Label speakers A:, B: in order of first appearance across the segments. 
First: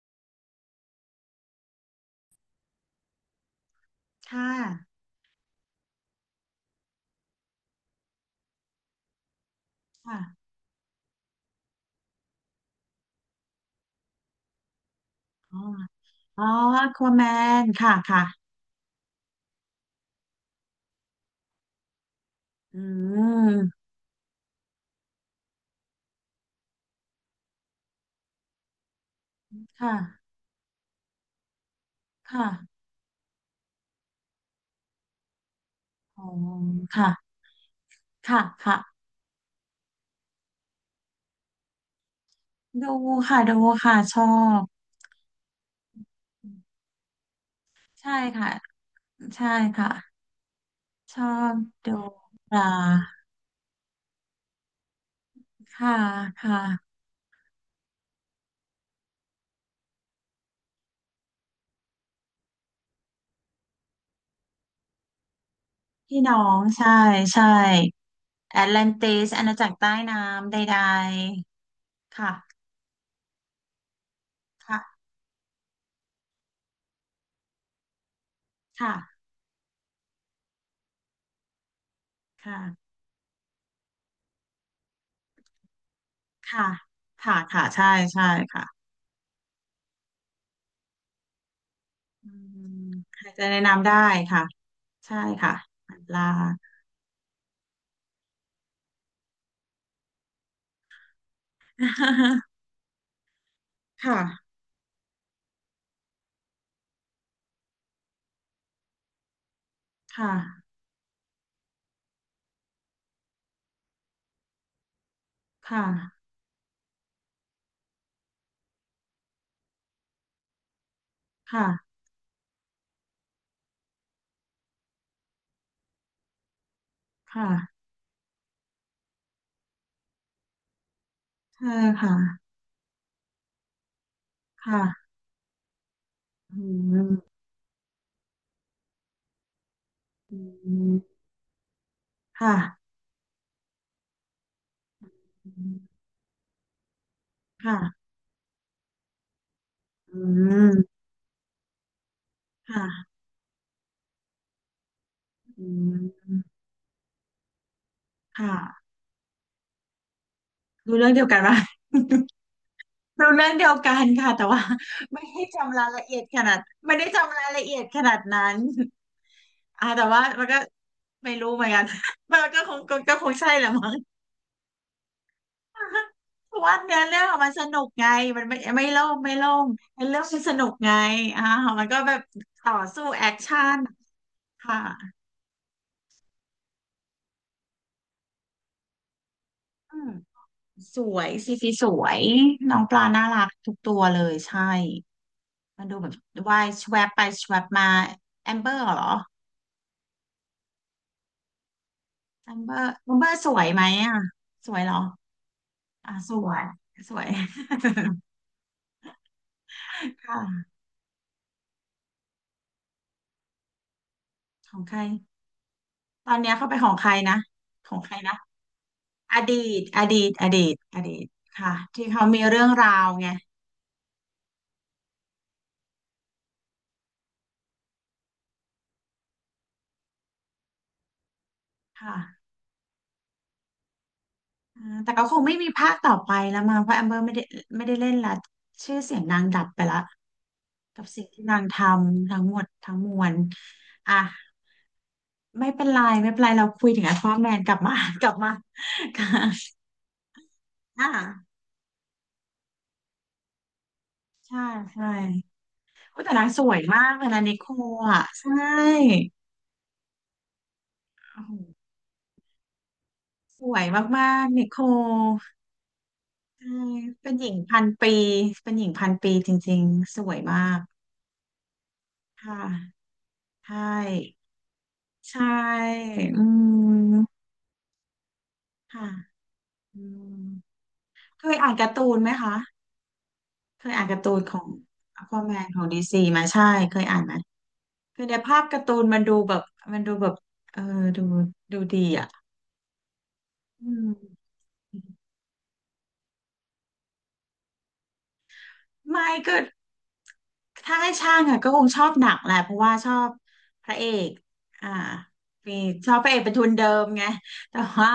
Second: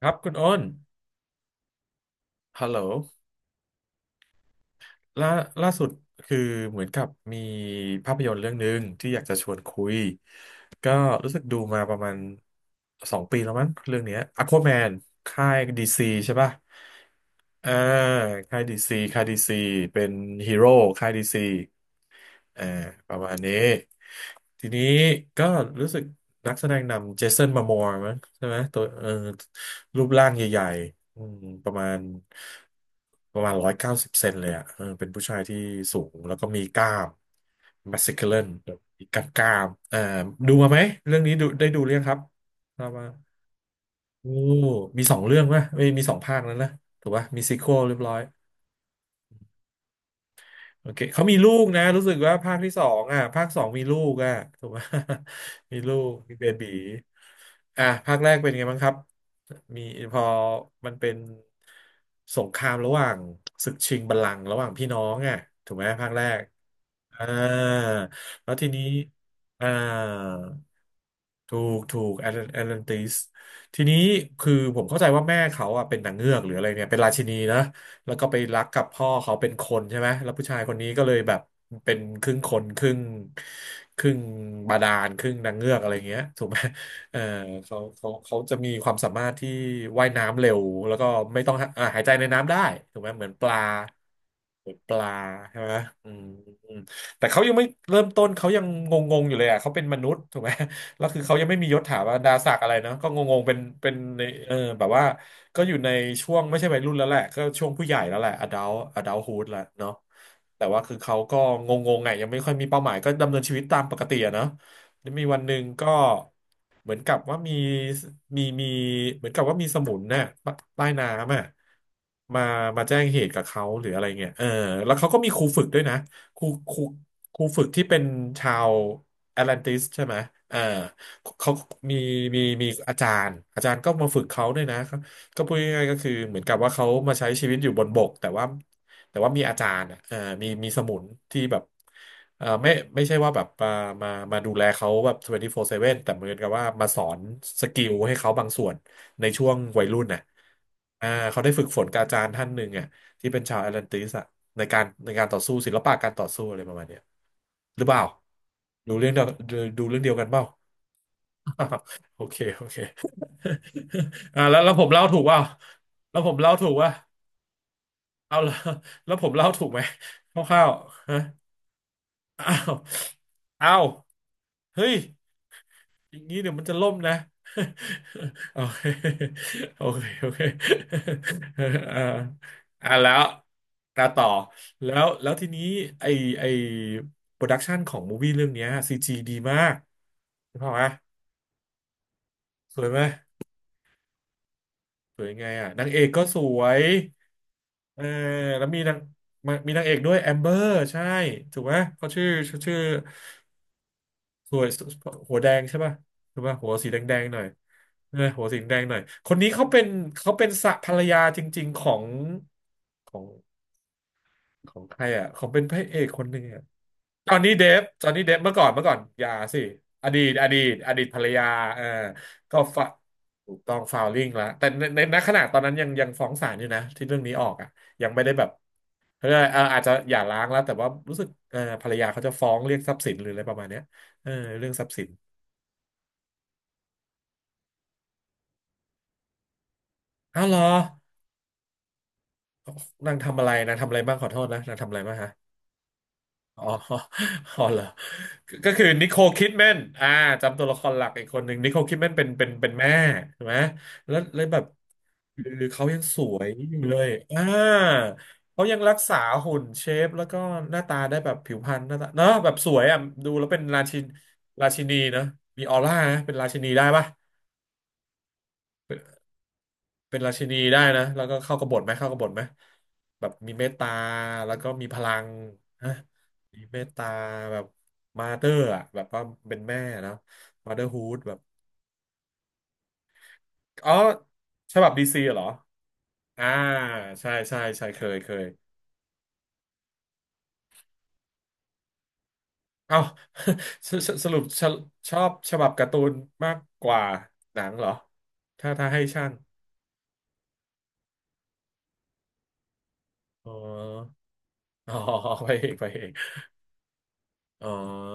A: ครับคุณอ้นฮัลโหล
B: ค่ะ
A: ล่าล่าสุดคือเหมือนกับมีภาพยนตร์เรื่องหนึ่งที่อยากจะชวนคุย
B: ค่ะ
A: ก็รู้สึกดูมาประมาณสองปีแล้วมั้งเรื่องเนี้ย Aquaman ค่า
B: อ๋
A: ย
B: อ
A: ดีซีใช่
B: อ๋อ
A: ป่ะ
B: ควแมน
A: อ่า
B: ค่ะค่ะ
A: ค่ายดีซีเป็นฮีโร่ค่ายดีซี เออ
B: อื
A: ประมาณนี้
B: ม
A: ทีนี้ก็รู้สึกนักแสดงนำเจสันมามัวร์มั้งใช่ไหมตัว
B: ค่ะ
A: รูปร่างใหญ่ๆประมาณ
B: ค่ะ
A: ร้อยเก้าสิบเซนเลยอ่ะเออเป็นผู้ชายที่สูง
B: อ๋อ
A: แล้วก็มีกล้าม
B: ค่ะ
A: มัสคิลเล
B: ค่ะ
A: น
B: ค่ะ
A: มีกล้ามอ่าดูมาไหมเรื่องนี้ดูได้ดูเรื่องครับทราบ
B: ดู
A: ว่า
B: ค่ะดูค่ะ ชอ
A: โอ้
B: บ
A: มีสองเรื่องไหมไม่มีสองภาคแล้วนะถูกป่ะมีซีควอลเรียบ
B: ใช่
A: ร้อย
B: ค่ะใช่ค่ะ
A: โอเค
B: ช
A: เขา
B: อ
A: มีลู
B: บ
A: กนะ
B: ดู
A: รู้สึกว่า
B: ป
A: ภาค
B: ลา
A: ที่สองอ่ะภาคสองมีลูกอ่ะถูกไหม มี
B: ค่ะ
A: ลูก มีเบ
B: ค่ะ
A: บีอ่ะภาคแรกเป็นไงบ้างครับ มีพอมันเป็นสงครามระหว่างศึกชิงบัลลังก์ระหว่างพี่น้องอ่ะถูกไหมภาค
B: พี่
A: แร
B: น้อ
A: ก
B: ง ใช่
A: อ่า
B: ใช่
A: แล้ว
B: แอ
A: ที
B: ตแล
A: นี้
B: นติสอาณา
A: อ่า
B: จักรใต้น้ำใด
A: ถูก
B: ๆ
A: แอ
B: ค่ะ
A: ตแลนติสทีนี้คือผม
B: ค่ะ
A: เข้าใจว่าแม่เขาอ่ะเป็นนางเงือกหรืออะไรเนี่ยเป็นราชินีนะแล้วก็ไปรักกับพ่อ
B: ค่ะ
A: เขาเป็นคนใช่ไหมแล้วผู้ชายคนนี้ก็เลยแบบเป็นครึ่งค
B: ค่ะ
A: นครึ่งครึ่งบาดาลครึ่งนางเงือกอะไรเงี้ยถูกไหม
B: ค่ะ
A: เออ
B: ค่ะ ค่ะใช่ ใช่
A: เขาจะมี
B: ค่ะ
A: ความสามารถที่ว่ายน้ำเร็วแล้วก็ไม่ต้องหาหายใจใน
B: อื
A: น้ำได้
B: ม
A: ถูกไหม
B: ใค
A: เหมื
B: ร
A: อนป
B: จะ
A: ลา
B: แนะนำได้ค่ะ
A: เหมือนปลา
B: ใช่ค่ะ
A: ใช่ไหมอื
B: ลา
A: ม แต่เขายังไม่เริ่มต้นเขายังงงๆอยู่เลยอ่ะเขาเป็นมนุษย์ถูกไหม แล้วคือเขายังไม่มียศถาบรรดา ศักดิ์อะไรเนาะก็งงๆเป็น
B: ค
A: ในเอ
B: ่ะ
A: แบบว่าก็อยู่ในช่วงไม่ใช่วัยรุ่นแล้วแหละก็ช่วงผู้ใหญ่แล้วแหละ adult adulthood แล้วเนาะ
B: ค่ะ
A: แต่ว่าคือเขาก็งงๆไงยังไม่ค่อยมีเป้าหมายก็ดำเนินชีวิตตามปกติอะเนาะแล้วมีวันหนึ่ง
B: ค่ะ
A: ก็เหมือนกับว่ามีมีมีเหมือนกับว่ามีสมุนน่ะใต้น้ำอ่ะ
B: ค่ะ
A: มามาแจ้งเหตุกับเขาหรืออะไรเงี้ยเออแล้วเขาก็มีครูฝึกด้วยนะครูครู
B: ค่ะ
A: ฝึกที่เป็นชาวแอตแลนติสใช่ไหมอ่าเขา
B: ใช่
A: มี
B: ค่ะ
A: มีอาจารย์ อาจารย์ก็มาฝึกเขาด้วย
B: ค
A: นะเขา
B: ่ะ
A: ก็พูดง่ายๆก็คือ เหมือนกับ
B: อื
A: ว่าเขามาใช้
B: ม
A: ชีวิตอยู่บนบกแต่ว่ามีอาจารย์อ่ะ
B: อ
A: มีมี
B: ื
A: สมุ
B: ม
A: นที่แบบ
B: ค่ะ
A: ไม่ใช่ว่าแบบมาดูแลเขาแบบ
B: อื
A: 24/7
B: ม
A: แต่เหมือนกับว่ามาสอนสกิล
B: ค่ะ
A: ให้เขาบางส่วนในช่วงวัยรุ่น
B: อื
A: น่ะ
B: ม
A: อ่าเขาได้ฝึกฝนกับอาจารย์ท่านหนึ่งอ่ะ
B: ค่ะ
A: ที่เป็นชาวแอตแลนติสอะในการต่อสู้
B: อื
A: ศิลปะการต่อสู้
B: ม
A: อะไรประมาณเนี้ยหรือเปล่า
B: ค่ะ
A: ดูเรื่องเดียวเรื่องเดียวกันเปล่า
B: ดูเรื่องเดียวกันปะ
A: โอเค
B: ดูเรื่องเดียวกันค่ะ
A: อ่า
B: แต่ว่า
A: แล้วผมเล่าถูก
B: ไม่
A: เปล่า
B: ได้จำรายละเอี
A: แล้ว
B: ยด
A: ผม
B: ข
A: เล่า
B: นาด
A: ถูกว่า
B: ไม่ได้จำรายละเอียดขนาด
A: เอา
B: นั้
A: แล้
B: น
A: วแล้วผมเล่าถูกไหม
B: แต่ว่ามัน
A: ค
B: ก็
A: ร่าวๆฮะ
B: ไม่รู้เหมือนกัน มัน
A: อ้า
B: ก็ค
A: ว
B: งก็คงใช่แหละ
A: อ้าว
B: มั้ง
A: เฮ้ย อ ย่างนี้เดี๋
B: เพ
A: ยวมั
B: ราะ
A: นจะ
B: ว่า
A: ล่ม
B: เนื้อ
A: นะ
B: เรื่องอะมันสนุกไงมัน ไม่
A: โอเค
B: ไม่โล่งไม่โล่ง
A: โอเค
B: เนื้อเรื่อ
A: โอ
B: งมั
A: เค
B: นสนุกไงอ่ามัน
A: อ่า
B: ก็แบบต่อสู้
A: แล้ว
B: แอคชั่น
A: ตาต่อ
B: ค่ะ
A: แล้วทีนี้ไอไอโปรดักชันของมูวี่เรื่องเนี้ยซีจีดีมาก
B: อืม
A: เห็นเปล่าวะ
B: สวยซีสวยน้
A: ส
B: อง
A: วย
B: ป
A: ไหม
B: ลาน่ารักทุกตัวเลยใช่
A: สวยยังไงอ่ะ
B: มั
A: นา
B: น
A: ง
B: ดู
A: เอ
B: แบ
A: กก็ส
B: บว่า
A: ว
B: ย
A: ย
B: แชวบไปแชวบมา
A: เออ
B: แอม
A: แล้
B: เบ
A: ว
B: อ
A: มี
B: ร์
A: นาง
B: เหรอ
A: นางเอกด้วยแอมเบอร์ใช่ถูกไหมเขาชื่อ
B: นัมเบ
A: ชื่อ
B: อร์นัมเบอร์สวยไหมอ่ะ
A: สวย
B: สวยเหรอ
A: หัวแดงใช่ป่ะ
B: อ่ะส
A: ถูก
B: ว
A: ป่ะ
B: ย
A: หัวสีแด
B: สว
A: ง
B: ย
A: ๆหน่อยเออหัวสีแดงหน่อยคนนี้เขาเป็น
B: ค่ะ
A: สะภรรยาจริงๆของของข
B: ข
A: อ
B: อง
A: งใค
B: ใคร
A: รอ่ะของเป็นพระเอกคน
B: ตอ
A: ห
B: น
A: นึ่ง
B: เนี้ย
A: อ่ะ
B: เข้าไปของใคร
A: จอ
B: นะ
A: ห์นนี่เดฟ
B: ของใครนะ
A: เมื่อก่อนอย่า
B: อดี
A: สิ
B: ตอ
A: อดี
B: ดีต
A: ต
B: อดีตอดี
A: ภร
B: ต
A: รยา
B: ค่ะ
A: เออ
B: ที่เขามี
A: ก็
B: เรื่อง
A: ฟะ
B: ราวไง
A: ถูกต้องฟาวลิ่งแล้วแต่ในณขณะตอนนั้นยังฟ้องศาลอยู่นะที่เรื่องนี้ออกอ่ะยังไม่ได้แบบเออาจจะหย่าร้างแล้วแต่ว่ารู้สึกเออภรรยาเขาจะ
B: ค่ะ
A: ฟ้องเรียกทรัพย์สินหรืออะไรประมาณเนี้ยเออเรื่อง
B: อ่า
A: ทรัพย์สิน
B: แต่ก็คงไม่มีภาคต่อไปแล้วมั้งเพราะแอมเบอร์ไม่ได้ไม่ได้เล่นละชื่อเสียงนางดับไปละ
A: อ้าวเหรอ
B: กับสิ่งที่นางทำทั้งหมดทั้งม
A: นาง
B: วล
A: ทำอะไรนางทำอะไรบ้า
B: อ่ะ
A: งขอโทษนะนางทำอะไรบ้างฮะ
B: ไม่เป็นไรไม่เป็นไร
A: อ๋อ
B: เราคุยถึงไอ้ฟอร์แม น
A: อ๋อ
B: กลั
A: เหร
B: บ
A: อ
B: มา กลับมา
A: ก็คือนิโค ล
B: ค่ะ
A: คิดแมนอ่าจำตัวละครหลั
B: อ่ะ
A: กอีกคนหนึ่งนิโคลคิดแมนเป็นแม่ใช่ไหมแล้วเลยแบ
B: ใช่
A: บ
B: ใช่
A: คือเขายังส
B: โอ้แต่
A: ว
B: นา
A: ย
B: งส
A: อ
B: ว
A: ยู่
B: ย
A: เล
B: มา
A: ย
B: กเลย
A: อ่า
B: นะนิโคลอ่ะใช่
A: เขายังรักษาหุ่นเชฟแล้วก็หน้าตาได้แบบ
B: โอ้โห
A: ผิวพรรณหน้าตาเนาะแบบสวยอ่ะดูแล้วเป็
B: ส
A: น
B: ว
A: รา
B: ย
A: ชิน
B: มากๆนิ
A: รา
B: โค
A: ชิ
B: ล
A: นีเนาะมีออร่านะเป็นราชินี
B: ใช่
A: ได้ปะ
B: เป็นหญิงพันปี เป็นหญิงพันปีจริงๆ
A: เป็
B: ส
A: นรา
B: วย
A: ชินี
B: มา
A: ได้
B: ก
A: นะแล้วก็เข้ากบฏไหมเข้ากบฏไหม
B: ค่ะ
A: แบบมีเมต
B: ใช่
A: ตา แล้วก็มีพลัง
B: ใช่
A: ฮะ
B: อื
A: มีเมตตา
B: ม
A: แบบมาเตอร์อะแบบ
B: ค่ะ
A: ว่าเป็นแม่
B: อื
A: นะ
B: ม
A: มาเตอร์ฮูดแบบ
B: เคยอ่านการ์ตูนไหมคะ เค
A: อ๋อ
B: ยอ่านการ์ตูนของ
A: ฉบับดีซี
B: อค
A: เหร
B: วา
A: อ
B: แมนของดีซีไหม
A: อ่า
B: ใช่เคยอ่าน
A: ใช่
B: ไหม
A: ใช่ใช่เคย
B: คือ
A: เค
B: ใน
A: ย
B: ภาพการ์ตูนมันดูแบบมันดูแบบเออดูดูดีอ่ะ
A: เอ้า
B: อื
A: ส
B: ม
A: สรุปชอบชอบฉบับการ์ตูนมากกว่าหนังเหรอถ้าให้ช่า
B: ไม่
A: ง
B: ก็ ถ้าให้ช่างอะก็คงชอบหนังแหละเพราะว่าชอบ
A: อ๋
B: พระเอ
A: อ
B: ก อ่า
A: อ๋อไปเอ
B: มี
A: ง
B: ชอบพระเอกเป็นทุนเดิมไง
A: อ๋อ
B: แต่ว่า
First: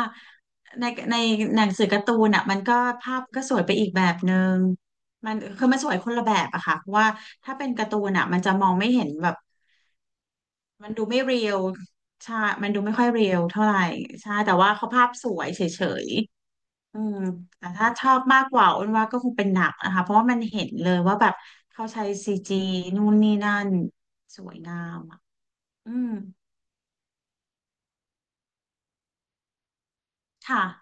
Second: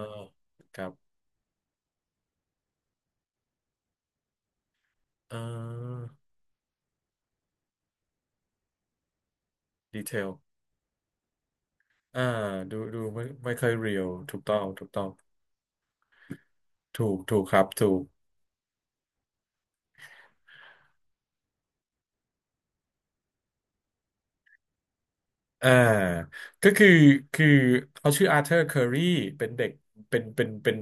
A: ค
B: ใน
A: รับ
B: ในหนังสือการ์ตูนอะมันก็ภาพก็สวยไปอีกแบบนึงมัน
A: อ่
B: คือมันสวย
A: อ
B: คนละแบบอะค่ะเพราะว่าถ้าเป็นการ์ตูนอะมันจะมองไม่เห็นแบบ
A: ดีเทล
B: มันดูไม่เรียล
A: อ่า
B: ใช่มัน
A: ดู
B: ดูไม่ค่อย
A: ไม่
B: เรียลเท่า
A: ค่อย
B: ไหร่
A: เรียว
B: ใช่
A: ถูก
B: แต่
A: ต้อง
B: ว่าเขาภาพสวยเฉย อื
A: ถู
B: ม
A: กครับ
B: แต่ถ้า
A: ถูก
B: ชอบมากกว่าอ้นว่าก็คงเป็นหนังนะคะเพราะว่ามันเห็นเลยว่าแบบเขาใช้ซีจีนู่นนี่นั่นสวยงามอ่ะ
A: อ่า
B: อืม
A: ก็คือคือเขาชื่ออาร์เธอร์เคอรีเป็นเด็กเป็นเป็น
B: ค่ะ
A: เป็น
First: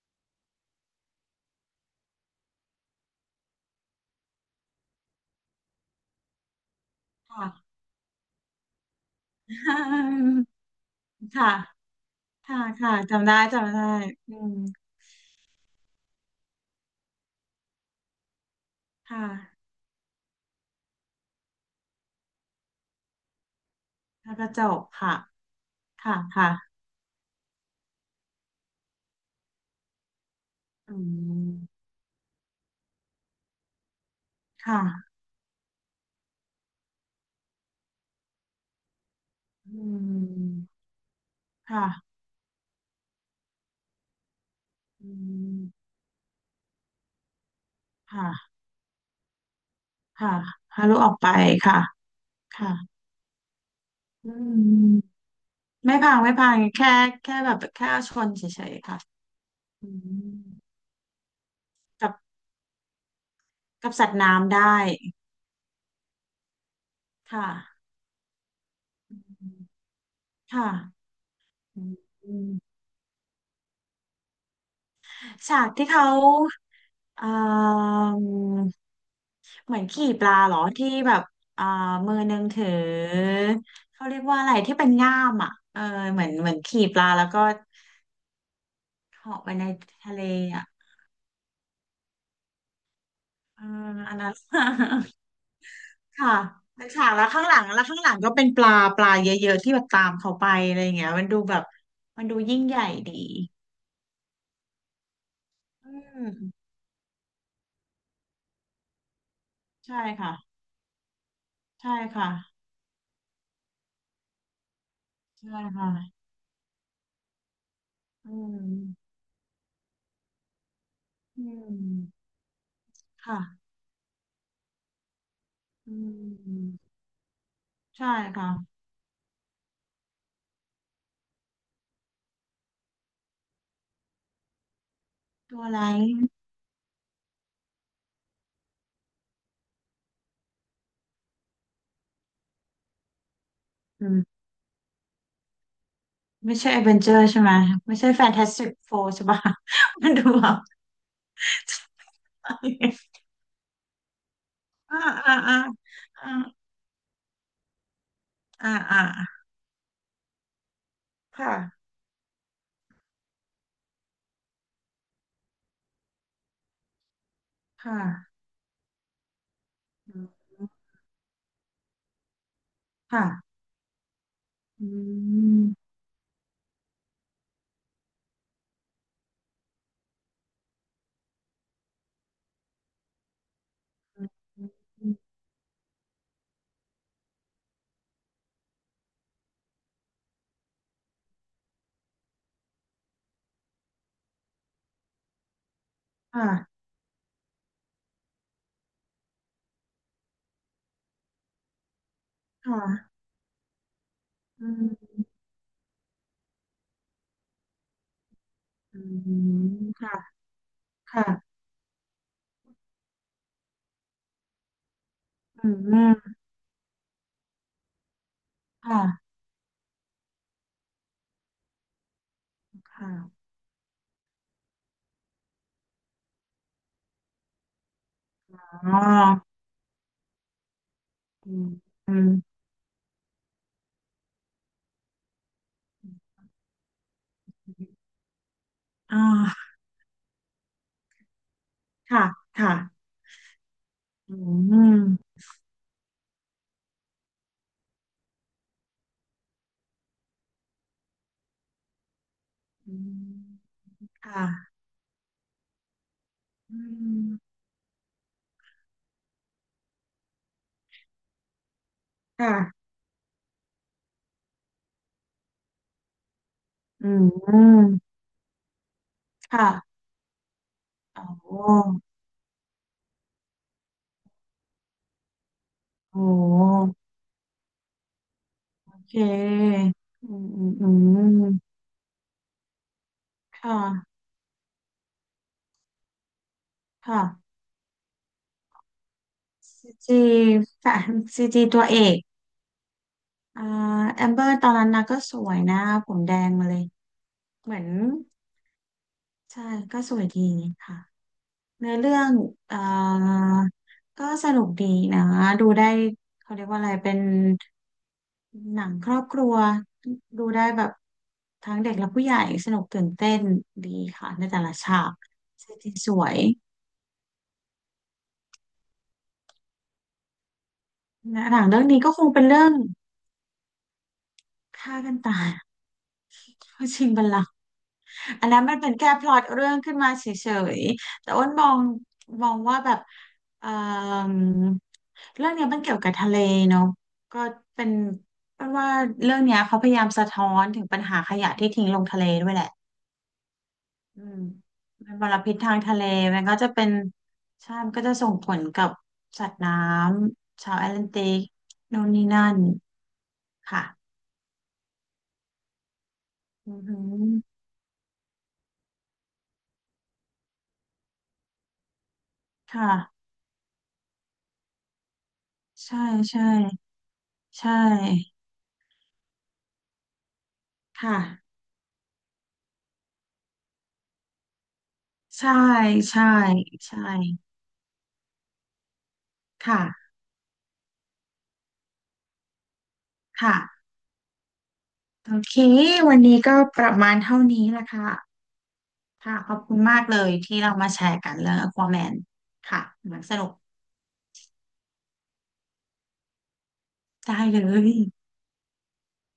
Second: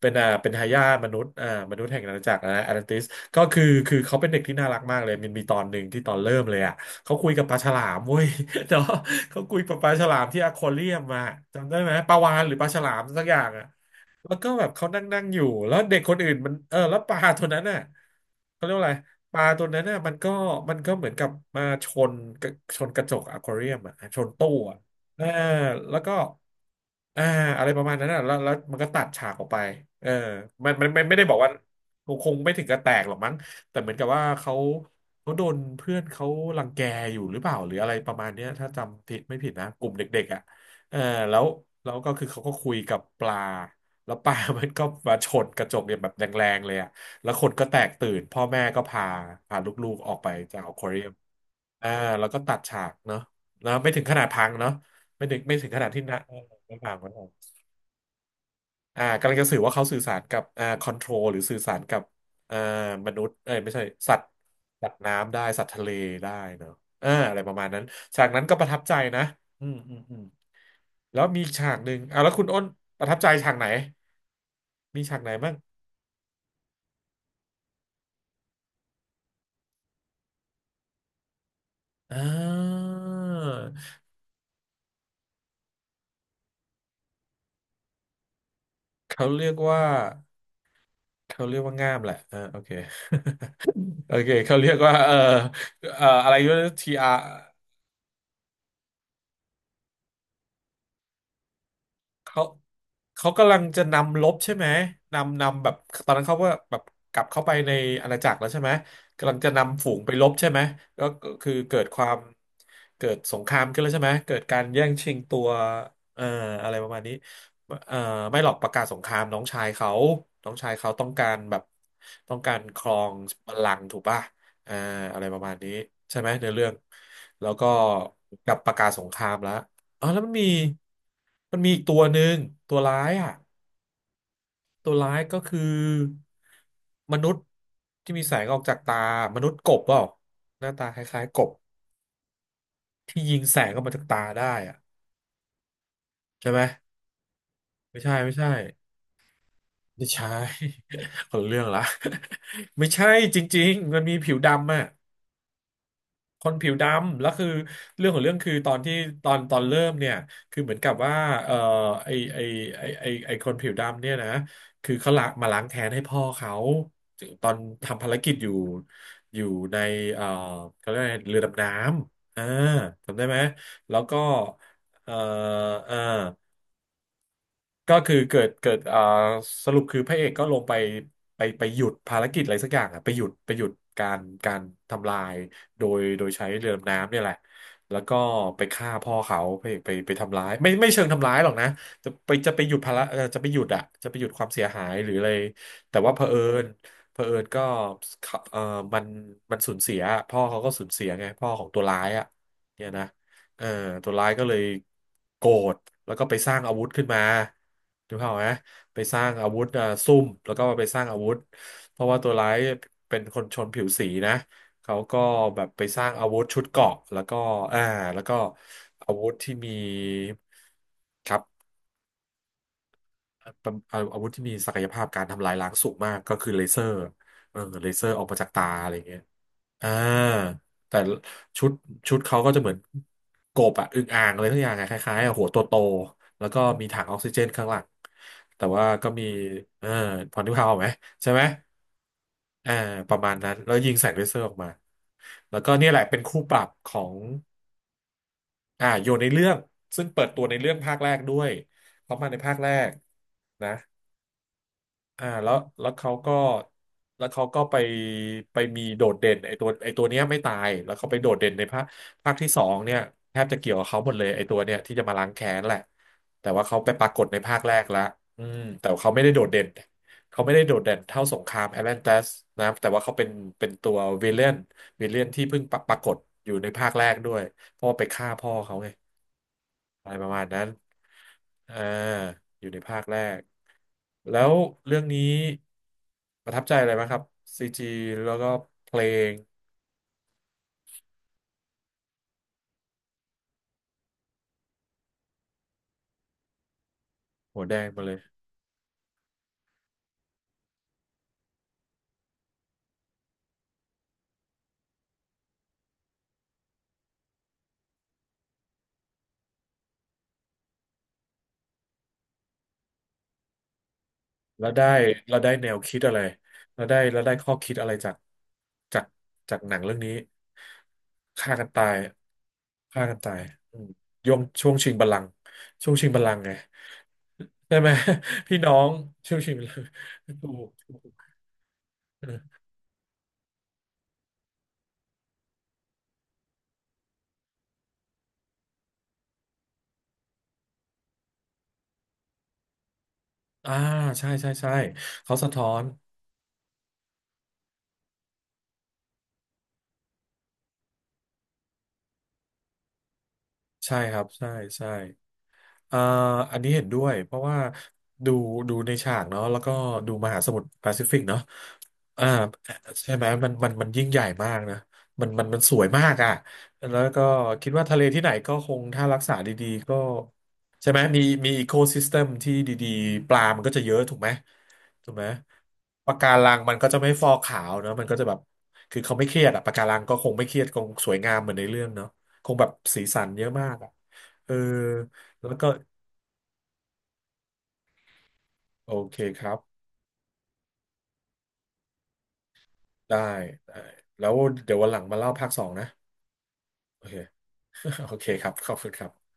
A: เป็นอ่าเป็นทายาทมนุษย์อ่ามนุษย์แห่งอาณาจักรนะแอตแลนติสก็คือเขาเป็นเด็กที่น่ารักมากเลยมันมีตอนหนึ่งที่ตอนเริ่มเลยอ่ะเขาคุยกับ
B: ค่ะ
A: ปลาฉลามเว้ย เนาะเขาคุยกับปลาฉลามที่อควาเรียมมา
B: ค่ะ
A: จำได้ไหมปลาวาฬหรือ
B: ค่ะ
A: ปลาฉลา
B: ค่ะ
A: มสัก
B: จำ
A: อ
B: ได้
A: ย่างอ่ะ
B: จำได้อื
A: แล้วก็
B: ม
A: แบบเขานั่งนั่งอยู่แล้วเด็กคนอื่นมันเออแล้วปลาตัวนั้นน่ะเขาเรียกว่าอะไร
B: ค่ะ
A: ปลาตัวนั้นน่ะมันก็เหมือนกับมาชนกระจกอควาเรียมอ่ะชน
B: แล้วก็
A: ตู้
B: จ
A: อ่ะ
B: บค่ะ
A: เออแล้วก็
B: ค่ะค่ะ
A: อ่าอะไรประมาณนั้นน่ะแล้วมันก็ตัดฉากออกไปเออ
B: อื
A: มันไม่ได้บอกว่า
B: ม
A: คงไม่ถึงกับแตกหรอกมั้งแต่เหมือนกับว่าเขา
B: ค่ะ
A: โดนเพื่อนเขารังแกอยู่หรือเปล่าหรืออะไรประมาณเนี้ยถ้าจำผิดไม่ผิดนะ
B: อื
A: กลุ่มเด็กๆอ่ะ
B: ม
A: เออแล้วแล้วก็
B: ค่ะ
A: คือเขาก็คุยกับปลา แล้วปลา มันก็
B: อื
A: มาชนก
B: ม
A: ระจกเนี่ยแบบแรงๆเลยอะแล้วคนก็แตกตื่นพ่อ
B: ค่ะ
A: แม่ก็พาลูกๆออกไป
B: ค่ะ
A: จากอค
B: พา
A: วา
B: ลู
A: เรี
B: ก
A: ย
B: อ
A: ม
B: อกไปค่ะ
A: อ่าแล้วก็ตัด
B: ค่ะ
A: ฉากเนาะนะไม่ถึงขนาด
B: อื
A: พังเนาะ
B: ม
A: ไม่ถึงขนาด
B: ไม่
A: ที่
B: พั
A: นะ
B: ง
A: เอ
B: ไม่
A: อ
B: พัง
A: ไม่พั
B: แค่
A: ง
B: แค่แบบแค่ชนเฉยๆค่ะ
A: อ่ากำลังจะสื่อว่าเขา
B: อื
A: สื่อสาร
B: ม
A: กับอ่าคอนโทรลหรือสื่อสารกับ
B: กับ
A: อ่ามนุษย์เอ้ยไม่ใช่
B: กับสัต
A: สั
B: ว์
A: ตว์
B: น้ำได้
A: น้ำได้สัตว์ทะเลได้เนาะอ่า
B: ค
A: อะไรประมาณนั้น
B: ่ะ
A: ฉากนั้นก็ประทับใจ
B: อื
A: นะ
B: ม
A: อืมอืมอืม
B: ค่ะ
A: แล้วมีฉา
B: อ
A: กหนึ่งอ่าแล้ว
B: ื
A: คุณอ้น
B: ม
A: ประทับใจฉากไหนมีฉากไหนบ้าง
B: ฉากที่เขาเอ่อเหมือนขี่ปลาเหรอที่แบบเอ่อมื
A: อ่
B: อหนึงถือ
A: า
B: เขาเรียกว่าอะไรที่เป็นง่ามอ่ะเออเหมือนเหมือนขี่ปลาแล้วก็
A: เขา
B: เหาะ
A: เรี
B: ไป
A: ยก
B: ใน
A: ว่า
B: ทะเลอ่ะ
A: เขาเรียกว่าง่ามแหละอ่าโอเค
B: เออ
A: โอ
B: อัน
A: เค
B: นั้น
A: เขาเรียกว่า เอ่อเอ่อ
B: ค่ะ
A: อะไรวา
B: เป็น
A: ที
B: ฉา
A: อา
B: ก
A: ร์
B: แล้วข้างหลังแล้วข้างหลังก็เป็นปลาปลาเยอะๆที่แบบตามเขาไปอะไรอย่างเงี้ยมันดูแบบมันดู
A: เขา
B: ยิ่งใหญ่ดี
A: กำลังจะนำลบใช่ไหมนำแบบ
B: อื
A: ตอนนั้น
B: ม
A: เขาว่าแบบกลับเข้าไปในอาณาจักรแล้วใช่ไหมกำลังจะนำฝู
B: ใช่
A: งไปล
B: ค่ะ
A: บใช่ไหมก็คือเกิด
B: ใช่
A: ความ
B: ค่ะ
A: เกิดสงครามขึ้นแล้วใช่ไหมเกิดการแย่งชิงตัว
B: ใช่ค่ะ
A: เอ่ออะไรประมาณนี้เอ่อ
B: อื
A: ไม่หรอกประกาศสงค
B: ม
A: รามน้องชายเขาน้องชายเขาต้องการ
B: อื
A: แบบ
B: ม
A: ต้องการครองบัล
B: ค่ะ
A: ลังก์ถูกป่ะเอ่ออะไรประมาณนี้
B: อื
A: ใช่ไหมในเรื่อง
B: ม
A: แล้วก็
B: ใช่ค่ะ
A: กับประกาศสงครามแล้ว อ๋อแล้วมันมีอีกตัวหนึ่งตัวร้ายอ่ะตัวร้ายก็คื
B: ตั
A: อ
B: วอะไร
A: มนุษย์ที่มีแสงออกจากตามนุษย์กบเปล่าหน้าตาคล้ายๆกบที่ยิงแสงออกมาจาก
B: อื
A: ตา
B: ม
A: ได้อ่ะใช่
B: ไม่
A: ไหม
B: ใช่ a อเวนเจอร์ใช่ไหมไม่
A: ไม่
B: ใช่
A: ใช่
B: แฟนตาสติกโฟร์ใช่ปะ
A: ไม่
B: มันดู
A: ใช่
B: แบบ
A: คนละเรื่องละ ไม่ใช่ จริงๆมันมีผิวดำอ่ะ
B: อ่าอ่าอ่าอ่า
A: คนผิวดำแล้วคือเรื่องของเรื่องคือต
B: อ่า
A: อนที่
B: อ่า
A: ตอนเริ่มเนี่ยคือเหมือนกับว่าเออ
B: ค่ะ
A: ไอไอไอคนผิวดำเนี่ยนะคือเขาละมาล้างแค้นให้พ่อเขาตอน
B: ค
A: ทำภารกิจ
B: ่ะ
A: อยู่อยู่ใน
B: อื
A: เออ
B: ม
A: เขาเรียกอะไรเรือดำน้ำอ่าจำได้
B: ค่ะ
A: ไหมแล้วก็
B: อื
A: เออเอ
B: ม
A: อ ก็คือเกิดอ่าสรุปคือพระเอกก็ลงไปไปหยุดภารกิจอะไรสักอย่างอะไปหยุดการการทำลายโดยใช้เรือดำน้ำเนี่ยแหละแล้วก็ไปฆ่าพ่อเขาพระเอกไปทำร้ายไม่เชิงทำร้ายหรอกนะจะไปหยุดภาระเอ่อจะไปหยุดอะจะไปหยุดความเสียหายหรืออะไรแต่ว่าเผอิญ
B: ค่ะ
A: เผอิญก็เขาเออมันสูญเสียพ่อเขาก็สูญเสียไงพ่อของตัวร้ายอะเนี่ยนะ
B: ค่ะ
A: เออตัวร้ายก็เลย
B: อืม
A: โกรธแล้วก็ไปสร้างอาวุธขึ้นมาถูกเปล่าพไหมไป
B: อื
A: สร้างอาวุธ
B: ม
A: เอ่อซุ่
B: ค่ะ
A: มแล้วก็ไปสร้างอา
B: ค่ะ
A: วุธเพราะว่าตัวร้ายเป็นคนชนผิวสีนะเขาก็แบ
B: อื
A: บไปสร้างอา
B: ม
A: วุธชุดเกราะแล้วก็อ่าแล้วก็
B: ค่ะ
A: อาวุธที่มีครับ
B: ค่ะ
A: เป็นอาวุธที่มีศักยภาพการทำลายล้างสูงมากก็คือเลเซอร์เออเลเซอร์ออกมาจากตาอะไร
B: อ๋อ
A: เงี้ย อ่าแต่
B: อื
A: ชุ
B: ม
A: ด
B: อื
A: ชุด
B: ม
A: เขาก็จะเหมือนกบอะอึ่งอ่างอะไรทุกอย่างอะคล้ายๆอะหัวโตโตแล้วก็มีถังออกซิเจนข้างหลังแต่ว่าก็
B: อ
A: มี
B: ่า
A: เออพอนึกภาพออกไหมใช่ไหม
B: ค่ะค่ะ
A: อ่าประมาณนั้นแล้วยิงใส่เลเซ
B: อื
A: อร์ออกมา
B: ม
A: แล้วก็เนี่ยแหละเป็นคู่ปรับของโยนในเรื่องซึ่งเปิดตัวในเรื่องภาคแรกด้วยเพราะมาในภาคแรก
B: อืม
A: นะ
B: ค่ะ
A: อ่าแล้วแล้วเขาก็
B: อื
A: แล้วเขา
B: ม
A: ก็ไปไปมีโดดเด่นไอตัวเนี้ยไม่ตายแล้วเขาไปโดดเด่นในภาคที่สอง
B: ค่ะ
A: เนี่ยแทบจะเกี่ยวกับเขาหมดเลยไอตัวเนี่ยที่จะมาล้างแค้นแหละแต่ว่าเขาไปป
B: อื
A: รากฏในภาคแรก
B: ม
A: ละอืมแต่เขาไม่ได้โดดเด่น
B: ค่ะ
A: เขาไม่ได้โดดเด่นเท่าสงครา
B: โอ้
A: มแอตแลนติสนะแต่ว่าเขาเป็นเป็นตัววิลเลนวิลเลนที่เพิ่งปรากฏ
B: โอ้
A: อยู่ในภาคแรกด้วยเพราะว่าไปฆ่าพ่อเขาไง
B: โอเค
A: อะไรประ
B: อื
A: มาณ
B: ม
A: นั้
B: อื
A: น
B: มอืม
A: อ่าอยู่ในภาคแรก
B: ค่ะ
A: แล้วเรื่องนี้ประทับใจอะไรบ้างครั
B: ค่ะ
A: บซีจีแล้วก็เพลง
B: ซีจีแฟนซีจีตัวเอกอ่าแอมเบอร์ตอนนั้นนะก็สวยนะผมแดงมาเลย
A: หัว
B: เห
A: แด
B: มือ
A: ง
B: น
A: มาเลย
B: ใช่ก็สวยดีค่ะ เนื้อเรื่องเอ่อก็สนุกดีนะดูได้เขาเรียกว่าอะไรเป็นหนังครอบครัวดูได้แบบทั้งเด็กและผู้ใหญ่สนุกตื่นเต้นดีค่ะในแต่
A: แล้ว
B: ละ
A: ได้
B: ฉาก
A: แล้วได้แน
B: เซ
A: ว
B: ตติ้ง
A: คิด
B: ส
A: อะไร
B: วย
A: แล้วได้ข้อคิดอะไรจากจากจากหนังเรื่องนี้
B: นะ
A: ฆ่า
B: หนั
A: กั
B: ง
A: น
B: เรื่อ
A: ตา
B: ง
A: ย
B: นี้ก็คงเป็นเรื่อง
A: ฆ่ากันตายอืมยงช่วงชิง
B: ฆ่า
A: บัล
B: กั
A: ลั
B: น
A: งก์
B: ตาย
A: ช่วงชิงบัลลังก์ไง
B: เพื่อชิงบัลลังก์
A: ใช่ไหม
B: อั น
A: พี่
B: นั้น
A: น้อ
B: มันเป็
A: ง
B: นแค่พ
A: ช่
B: ล็
A: ว
B: อ
A: ง
B: ต
A: ชิงบัล
B: เรื่อ
A: ลั
B: ง
A: งก
B: ขึ้นมาเฉย
A: ์
B: ๆแต่อ้นมอง
A: ถู
B: มอ
A: ก
B: งว่าแบบเอ่มเรื่องเนี้ยมันเกี่ยวกับทะเลเนาะก็เป็นเป็นว่าเรื่องเนี้ยเขาพยายามสะท้อนถึงปัญหาขยะที่ทิ้งลงทะเลด้วยแหละ
A: อ่า
B: อื
A: ใช่
B: ม
A: ใช่ใช่
B: มันม
A: เขา
B: ล
A: สะ
B: พิษ
A: ท้อ
B: ทาง
A: น
B: ทะเลมันก็จะเป็นใช่มันก็จะส่งผลกับสัตว์น้ำชาวแอตแลนติกโน่นนี่นั่น ค่ะ
A: ใช่ครับใช่ใช่ เอ่ออันนี้
B: อือ
A: เห็น
B: หื
A: ด้วยเพราะ
B: อ
A: ว่าดูดูในฉากเนาะแล้วก็ดูมหาสมุทรแปซิฟิกเนาะอ่า
B: ค
A: ใช่ไหม
B: ่ะ
A: มันยิ่งใหญ่มากนะมันสวย
B: ใช่
A: มากอ่ะ
B: ใช่
A: แล้วก็
B: ใช
A: คิดว่าทะเลที่ไหน
B: ่
A: ก็คงถ้ารักษาดีๆก็ใช่ไหม
B: ค่ะ
A: มีอีโคซิสเต็มที่ดีๆปลามันก็จะเยอะถูกไหมถูกไหม
B: ใช่
A: ปะ
B: ใช่
A: การังมันก็จะ
B: ใช่
A: ไม่ฟอกขาวเนาะมันก็จะแบบคือเขาไม่เครียดอะปะ
B: ค่ะ
A: การังก็คงไม่เครียดคงสวยงามเหมือนในเรื่องเนาะคงแบบสีสันเยอะ
B: ค่ะ
A: มากอะเออ
B: โอ
A: แล้ว
B: เค
A: ก็
B: วันนี้ก็ประมาณเท่านี้ละค่ะ
A: โอเค
B: ค่ะ
A: ค
B: ข
A: รั
B: อ
A: บ
B: บคุณมากเลยที่เรามาแชร์กันเรื่อง Aquaman ค่ะ
A: ได้
B: มันสนุก
A: ได้ แล้วเดี๋ยววันหลังมาเล่าภาคสองนะโอเค
B: ได้เล
A: โอเค
B: ย
A: ครับ ขอบคุณครับ